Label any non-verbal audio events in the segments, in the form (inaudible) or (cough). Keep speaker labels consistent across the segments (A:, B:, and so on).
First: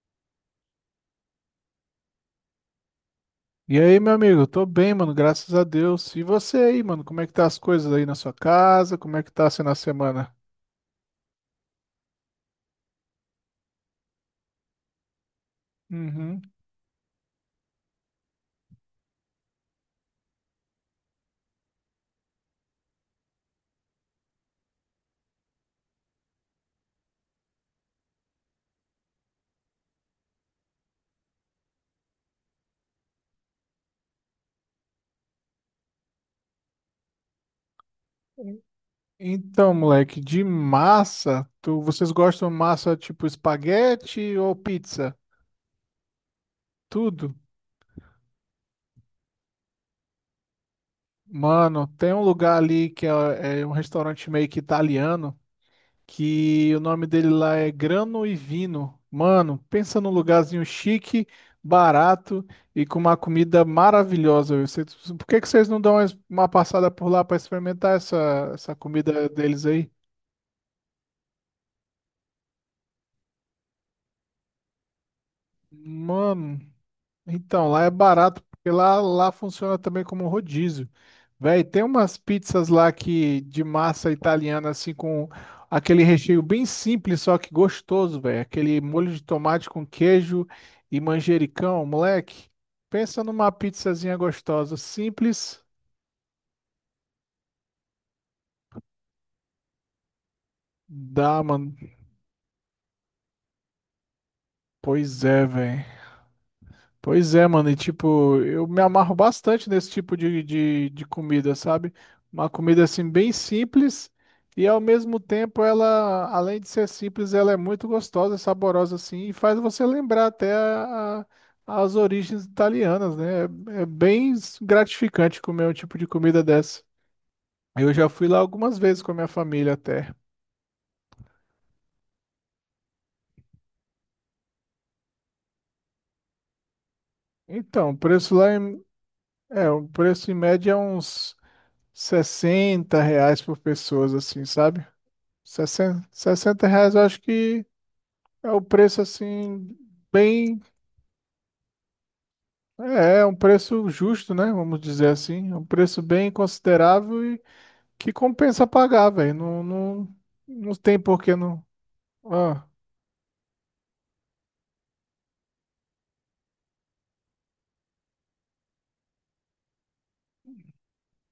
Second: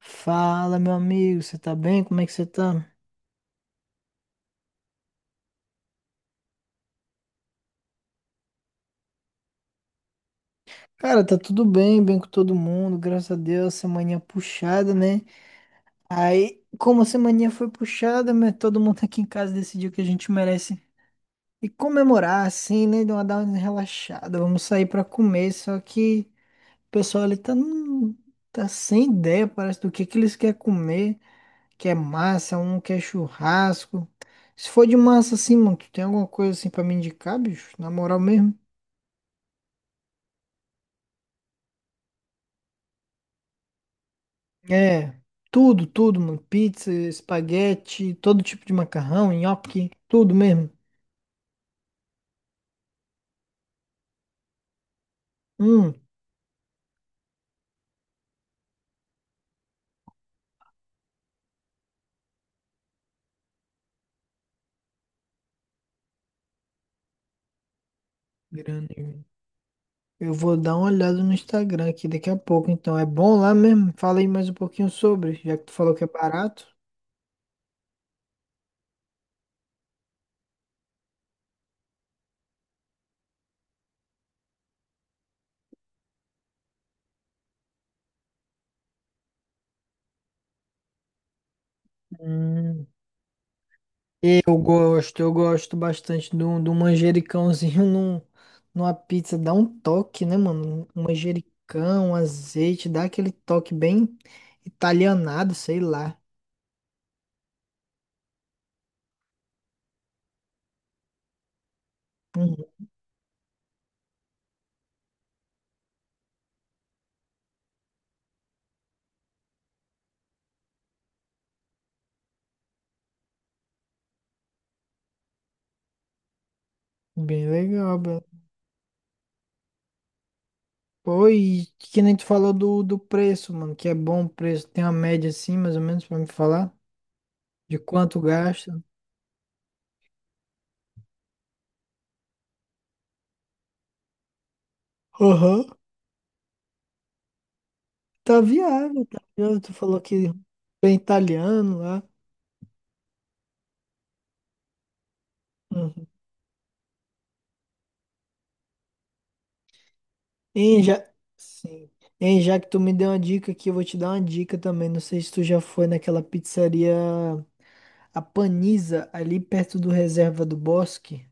A: Fala, meu amigo, você tá bem? Como é que você tá?
B: E aí, meu amigo? Tô bem, mano, graças a Deus. E você aí, mano? Como é que tá as coisas aí na sua casa? Como é que tá sendo a semana?
A: Cara, tá tudo bem, bem com todo mundo, graças a Deus, semaninha puxada, né?
B: Uhum.
A: Aí, como a semaninha foi puxada, né, todo mundo aqui em casa decidiu que a gente merece e comemorar, assim, né? Dar uma relaxada, vamos sair pra comer, só que o pessoal ali tá, tá sem ideia, parece, do que eles querem comer, quer massa, um quer churrasco. Se for de massa, assim, mano, tu tem alguma coisa assim pra me indicar, bicho? Na moral mesmo.
B: Então, moleque, de massa, vocês gostam de massa tipo espaguete ou
A: É,
B: pizza?
A: tudo, tudo, mano. Pizza,
B: Tudo?
A: espaguete, todo tipo de macarrão, nhoque, tudo mesmo.
B: Mano, tem um lugar ali que é um restaurante meio que italiano.
A: Hum,
B: Que o nome dele lá é Grano e Vino. Mano, pensa num lugarzinho chique, barato e com uma comida maravilhosa. Por que que vocês não dão uma passada por lá para experimentar essa
A: grande.
B: comida deles aí?
A: Eu vou dar uma olhada no Instagram aqui daqui a pouco, então. É bom lá mesmo? Fala aí mais um pouquinho sobre, já que tu falou que é
B: Mano.
A: barato.
B: Então, lá é barato, porque lá funciona também como rodízio. Véi, tem umas pizzas lá que de massa italiana, assim, com aquele recheio bem simples, só que gostoso, velho. Aquele molho de tomate com queijo e manjericão, moleque.
A: Hum,
B: Pensa numa pizzazinha gostosa,
A: eu
B: simples.
A: gosto bastante de um, manjericãozinho (laughs) numa pizza. Dá um toque, né, mano? Um
B: Dá, mano.
A: manjericão, um azeite, dá aquele toque bem
B: Pois é,
A: italianado, sei
B: velho.
A: lá.
B: Pois é, mano, e tipo, eu me amarro bastante nesse tipo de comida, sabe? Uma
A: Uhum.
B: comida assim bem simples e ao mesmo tempo ela, além de ser simples, ela é muito gostosa, saborosa assim e faz você lembrar até as origens italianas, né? É, é bem gratificante comer um tipo de comida dessa.
A: Bem
B: Eu
A: legal,
B: já
A: bem.
B: fui lá algumas vezes com a minha família até.
A: Oi, que nem tu falou do preço, mano, que é bom o preço. Tem uma média assim, mais ou menos, pra me falar? De
B: Então, o
A: quanto
B: preço lá
A: gasta?
B: em- é, o preço em média é uns 60 reais por pessoas, assim, sabe?
A: Aham.
B: Sessenta 60 reais eu acho que
A: Tá
B: é o preço
A: viável, tá viável.
B: assim,
A: Tu falou que
B: bem.
A: bem italiano lá.
B: É, é um preço justo, né? Vamos dizer assim. É um preço
A: Uhum.
B: bem considerável e que compensa pagar, velho. Não, não, não
A: Hein,
B: tem
A: já...
B: por que não.
A: Sim. Hein, já que
B: Ah,
A: tu me deu uma dica aqui, eu vou te dar uma dica também. Não sei se tu já foi naquela pizzaria, a Paniza, ali perto do Reserva do Bosque.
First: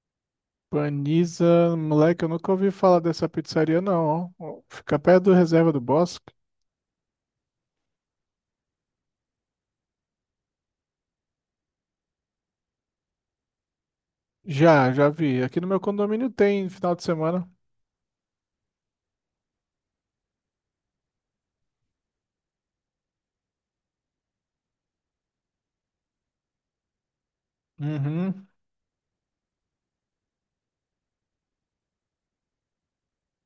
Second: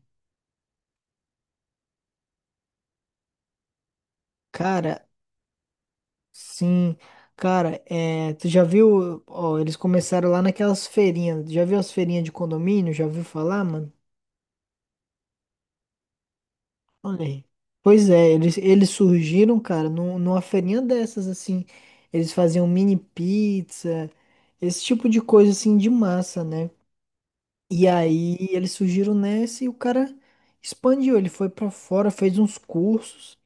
B: Paniza, moleque, eu nunca ouvi falar dessa pizzaria, não, ó. Fica
A: Cara.
B: perto do Reserva do Bosque.
A: Sim, cara, é, tu já viu, ó, eles começaram lá naquelas feirinhas, já viu as feirinhas de condomínio, já viu falar, mano?
B: Já vi. Aqui no meu condomínio tem final de
A: Olha aí.
B: semana.
A: Pois é, eles surgiram, cara, numa feirinha dessas, assim, eles faziam mini pizza, esse tipo de coisa, assim, de massa, né? E aí
B: Uhum.
A: eles surgiram nessa e o cara expandiu, ele foi pra fora, fez uns cursos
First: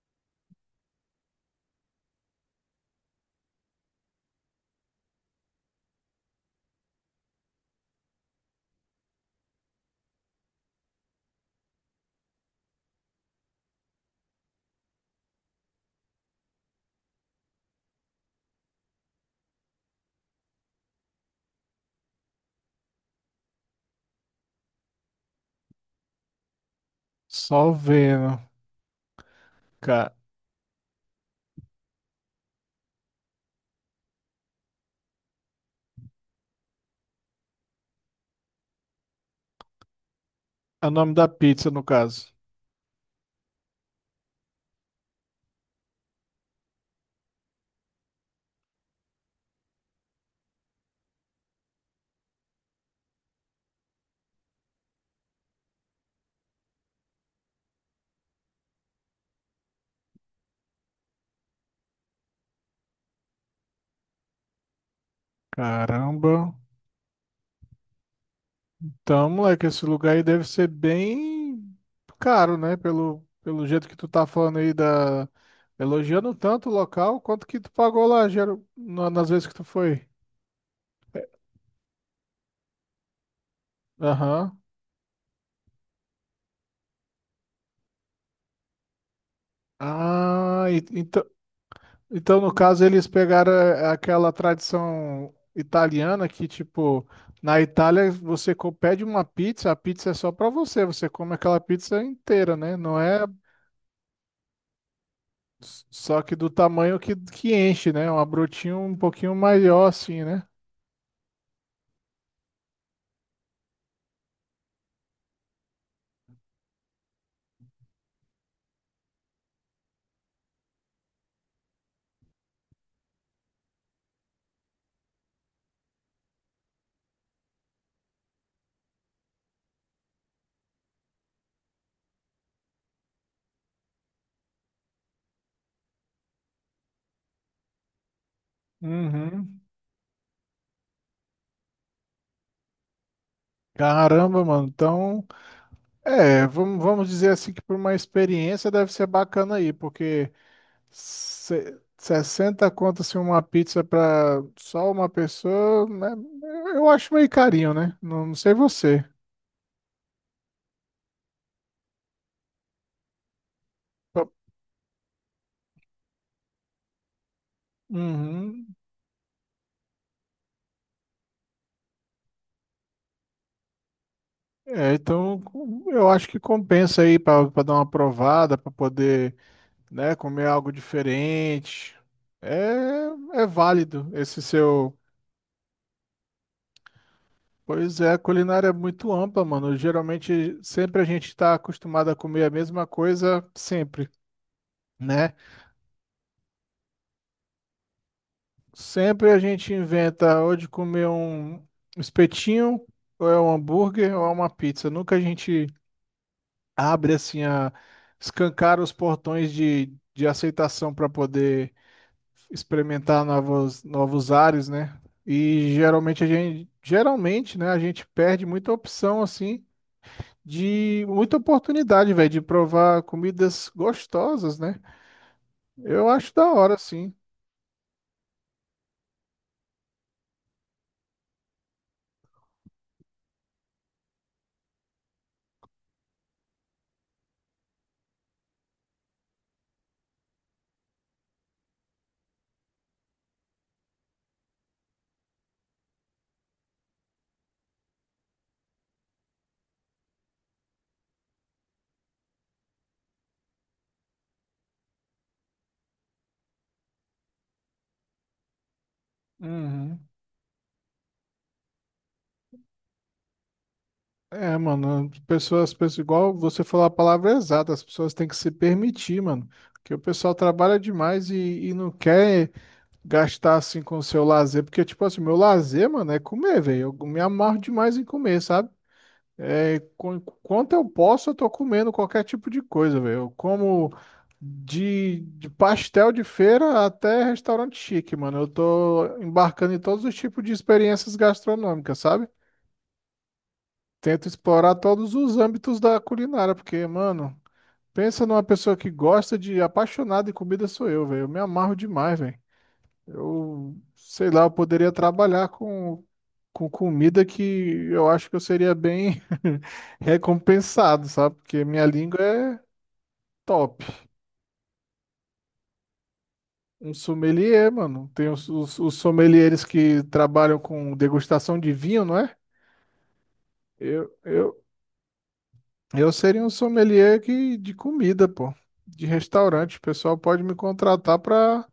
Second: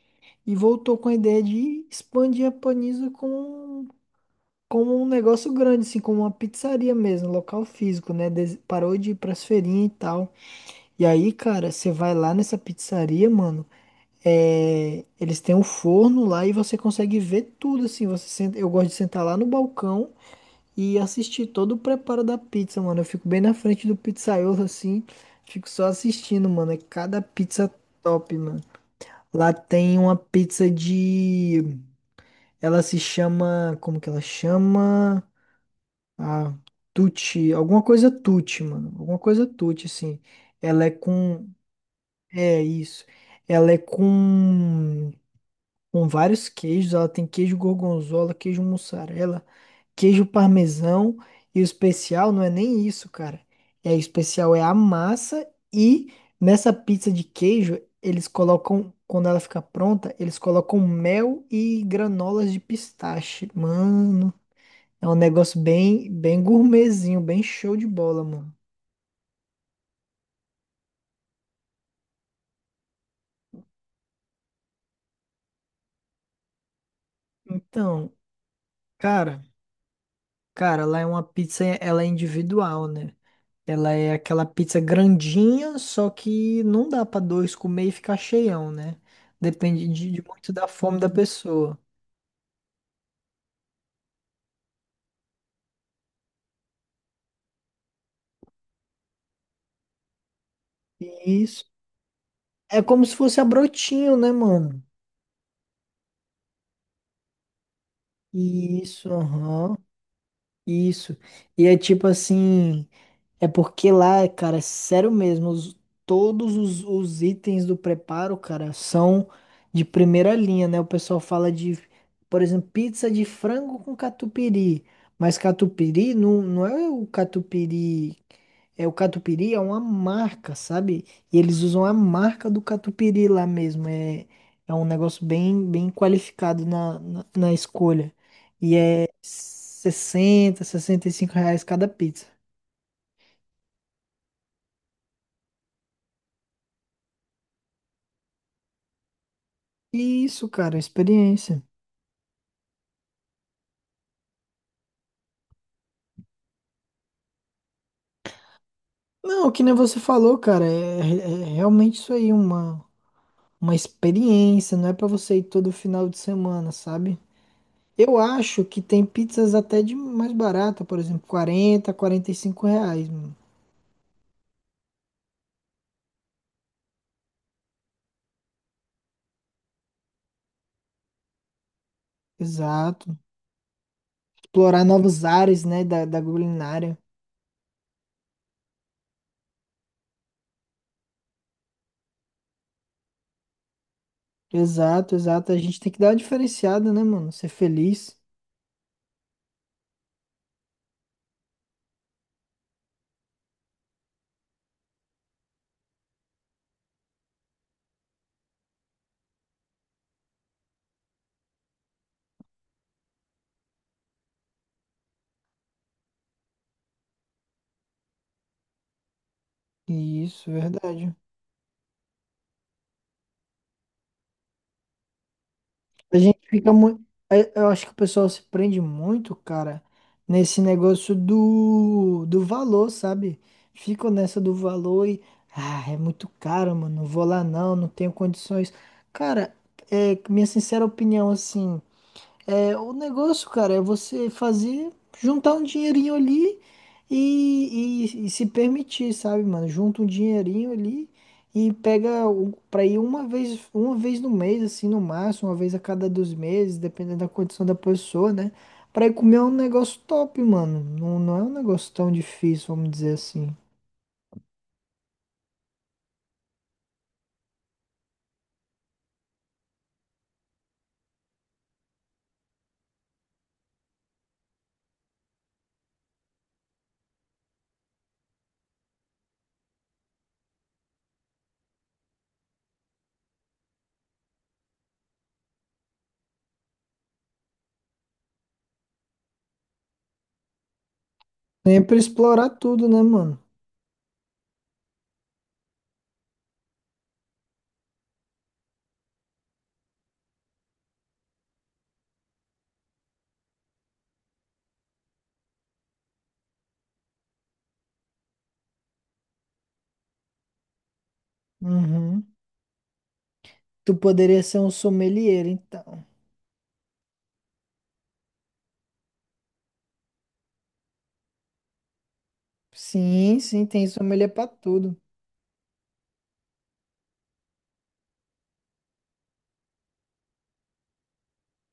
A: e voltou com a ideia de expandir a Panisa como um negócio grande, assim, como uma pizzaria mesmo, local físico, né? Parou de ir pras feirinhas e tal. E aí, cara, você vai lá nessa pizzaria, mano. É, eles têm um forno lá e você consegue ver tudo, assim. Você senta, eu gosto de sentar lá no balcão e assistir todo o preparo da pizza, mano. Eu fico bem na frente do pizzaiolo, assim. Fico só assistindo, mano. É cada pizza
B: Só
A: top,
B: vendo.
A: mano. Lá tem
B: Cara,
A: uma pizza de. Ela se chama. Como que ela chama? A Tucci, alguma coisa Tucci, mano. Alguma coisa Tucci, assim. Ela
B: é
A: é
B: o nome da
A: com.
B: pizza, no caso.
A: É isso. Ela é com. Com vários queijos. Ela tem queijo gorgonzola, queijo mussarela, queijo parmesão. E o especial não é nem isso, cara. É, o especial é a massa. E nessa pizza de queijo, eles colocam. Quando ela fica pronta, eles colocam mel e granolas de pistache. Mano. É um negócio bem,
B: Caramba.
A: bem gourmetzinho, bem show de bola, mano.
B: Então, moleque, esse lugar aí deve ser bem caro, né? Pelo jeito que tu tá falando aí da... Elogiando tanto o local, quanto que tu pagou
A: Então,
B: lá, geral... nas
A: cara,
B: vezes que tu foi?
A: cara, lá é uma pizza, ela é individual, né? Ela é aquela
B: Aham.
A: pizza grandinha, só que não dá pra dois comer e ficar cheião, né? Depende de muito
B: Ah,
A: da
B: e-
A: fome da
B: então,
A: pessoa.
B: então, no caso eles pegaram aquela tradição italiana que, tipo, na Itália pede uma pizza, a pizza é só pra você, você come aquela
A: Isso.
B: pizza inteira, né?
A: É
B: Não
A: como se
B: é.
A: fosse a brotinho, né, mano?
B: Só que do tamanho que, enche, né? É um brotinho um
A: Isso,
B: pouquinho
A: aham.
B: maior, assim, né?
A: Isso. E é tipo assim. É porque lá, cara, é sério mesmo, todos os, itens do preparo, cara, são de primeira linha, né? O pessoal fala de, por exemplo, pizza de frango com catupiry, mas catupiry não, não é o catupiry, é o catupiry é uma marca, sabe? E eles usam a marca do catupiry lá mesmo, é, é um negócio bem, bem qualificado na, na escolha. E é
B: Uhum.
A: R$ 65 cada pizza.
B: Caramba, mano. Então, é, vamos dizer assim que por uma experiência deve ser bacana aí, porque
A: Isso, cara, experiência.
B: se, 60 conto assim, uma pizza para só uma pessoa, né? Eu acho meio carinho, né? Não sei você.
A: Não, que nem você falou, cara, é, é realmente isso aí, uma, experiência, não é pra você ir todo final de semana, sabe? Eu acho
B: Uhum.
A: que tem pizzas até de mais barata, por exemplo, R$ 45, mano.
B: É, então eu acho que compensa aí para dar uma provada, para poder, né? Comer algo diferente.
A: Exato.
B: É, é válido esse
A: Explorar
B: seu.
A: novos ares, né, da, culinária.
B: Pois é, a culinária é muito ampla, mano. Geralmente, sempre a gente está acostumado a comer a mesma coisa, sempre,
A: Exato,
B: né?
A: exato. A gente tem que dar uma diferenciada, né, mano? Ser feliz.
B: Sempre a gente inventa ou de comer um espetinho, ou é um hambúrguer, ou é uma pizza. Nunca a gente abre assim a escancar os portões de aceitação para poder experimentar novos ares, né? E geralmente a gente, geralmente, né, a gente perde muita opção assim
A: Isso,
B: de
A: verdade.
B: muita oportunidade, velho, de provar comidas gostosas, né? Eu
A: A
B: acho
A: gente
B: da
A: fica
B: hora,
A: muito.
B: sim.
A: Eu acho que o pessoal se prende muito, cara, nesse negócio do valor, sabe? Ficam nessa do valor e. Ah, é muito caro, mano. Não vou lá não, não tenho condições. Cara, é minha sincera opinião, assim. É, o negócio, cara, é você fazer, juntar um dinheirinho ali e, e se permitir, sabe, mano? Junta um dinheirinho ali e pega pra ir uma vez no mês, assim, no máximo, uma vez a cada 2 meses, dependendo da condição da pessoa, né? Pra ir comer um negócio
B: Uhum.
A: top, mano. Não, não é um negócio tão difícil, vamos dizer assim.
B: É, mano, as pessoas pensam igual você falou a palavra é exata, as pessoas têm que se permitir, mano. Porque o pessoal trabalha demais e não quer gastar assim com o seu lazer. Porque, tipo assim, meu lazer, mano, é comer, velho. Eu me amarro demais em comer, sabe? É, quanto eu posso, eu tô comendo qualquer tipo de coisa, velho. Eu como de pastel de feira até restaurante chique, mano. Eu tô embarcando em todos os tipos de experiências
A: Sempre
B: gastronômicas, sabe?
A: explorar tudo, né, mano?
B: Tento explorar todos os âmbitos da culinária, porque, mano, pensa numa pessoa que gosta de apaixonada em comida sou eu, velho. Eu me amarro demais, velho. Eu, sei lá, eu poderia trabalhar com comida que eu acho que eu seria bem (laughs) recompensado, sabe? Porque minha língua
A: Uhum.
B: é top.
A: Tu poderia ser um sommelier, então.
B: Um sommelier, mano. Tem os sommeliers que trabalham com degustação de vinho, não é?
A: Sim, sim, tem
B: Eu,
A: sommelier pra
B: eu,
A: tudo.
B: Eu seria um sommelier que, de comida, pô, de restaurante. O pessoal pode me contratar para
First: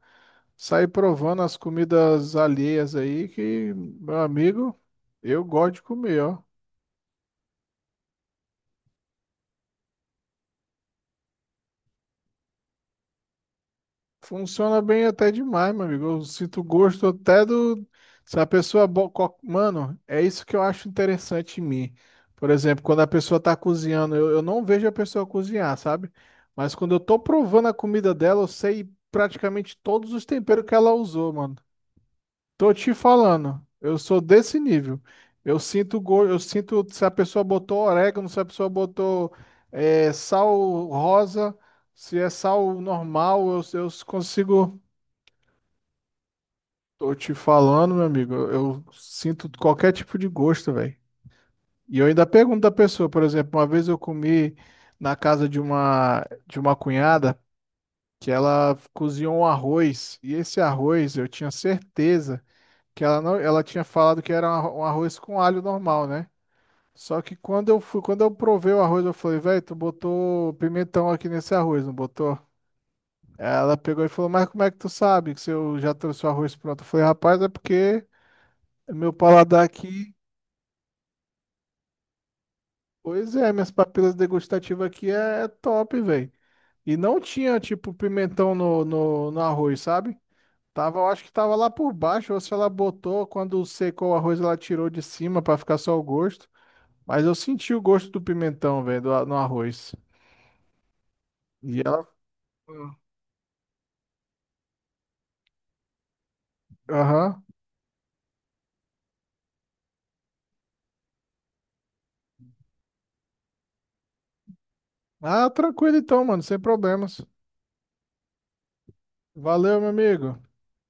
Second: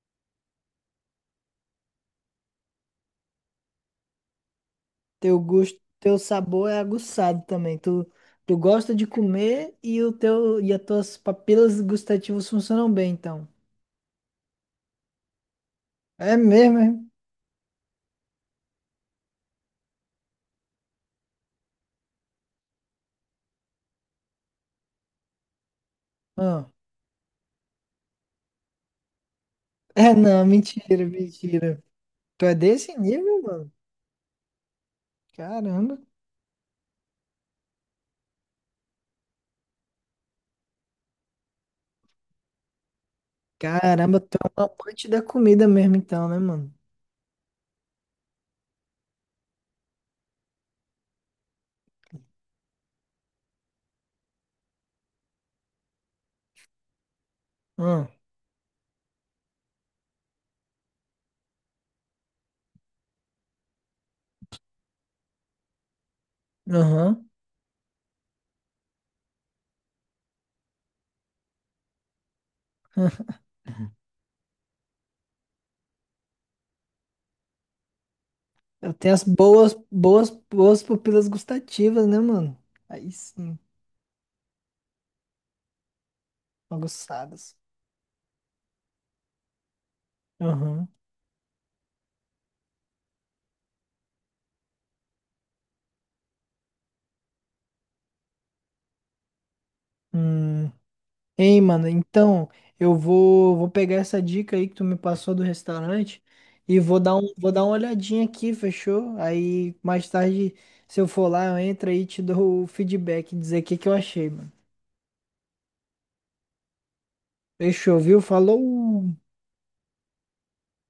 B: sair provando as comidas alheias aí, que, meu amigo,
A: Teu
B: eu gosto
A: gosto,
B: de
A: teu
B: comer, ó.
A: sabor é aguçado também. Tu, tu gosta de comer e o teu e as tuas papilas gustativas funcionam bem, então.
B: Funciona bem até demais, meu amigo. Eu
A: É
B: sinto
A: mesmo, é?
B: gosto até do. Se a pessoa. Mano, é isso que eu acho interessante em mim. Por exemplo, quando a pessoa tá cozinhando, eu não vejo a pessoa cozinhar, sabe?
A: Ah.
B: Mas
A: (laughs)
B: quando eu tô provando a comida dela, eu sei praticamente todos
A: É,
B: os
A: não,
B: temperos que ela
A: mentira,
B: usou, mano.
A: mentira. Tu é
B: Tô te
A: desse nível,
B: falando,
A: mano?
B: eu sou desse nível.
A: Caramba.
B: Eu sinto se a pessoa botou orégano, se a pessoa botou sal rosa, se é sal normal, eu
A: Caramba, tu é um
B: consigo.
A: amante da comida mesmo, então, né, mano?
B: Tô te falando, meu amigo, eu sinto qualquer tipo de gosto, velho. E eu ainda pergunto da pessoa, por exemplo, uma vez eu comi na casa de uma cunhada
A: Ah.
B: que ela cozinhou um arroz e esse arroz eu tinha certeza que ela não, ela tinha falado que era um um arroz com alho normal, né? Só
A: Aham.
B: que quando eu fui, quando eu provei o arroz, eu falei, velho, tu botou pimentão aqui nesse arroz, não botou? Ela pegou e falou, mas como é que tu sabe que se eu já trouxe o arroz pronto? Eu falei, rapaz, é porque
A: Eu
B: meu
A: tenho as
B: paladar
A: boas,
B: aqui,
A: boas, boas papilas gustativas, né, mano? Aí
B: pois é,
A: sim,
B: minhas papilas degustativas aqui é top, velho. E não
A: aguçadas.
B: tinha, tipo, pimentão no arroz, sabe?
A: Aham.
B: Tava, eu acho que tava lá por baixo, ou se ela botou, quando secou o arroz, ela tirou de cima pra ficar só o gosto. Mas eu senti o gosto do pimentão, velho, do no arroz.
A: Hum. Ei,
B: E
A: mano,
B: ela.
A: então eu vou pegar essa dica aí que tu me passou do restaurante e
B: Aham.
A: vou dar uma olhadinha aqui, fechou? Aí mais tarde, se eu for lá, eu entro aí e te dou o feedback, dizer o que que eu achei, mano.
B: Ah, tranquilo então, mano, sem problemas.
A: Fechou, viu? Falou!
B: Valeu, meu amigo.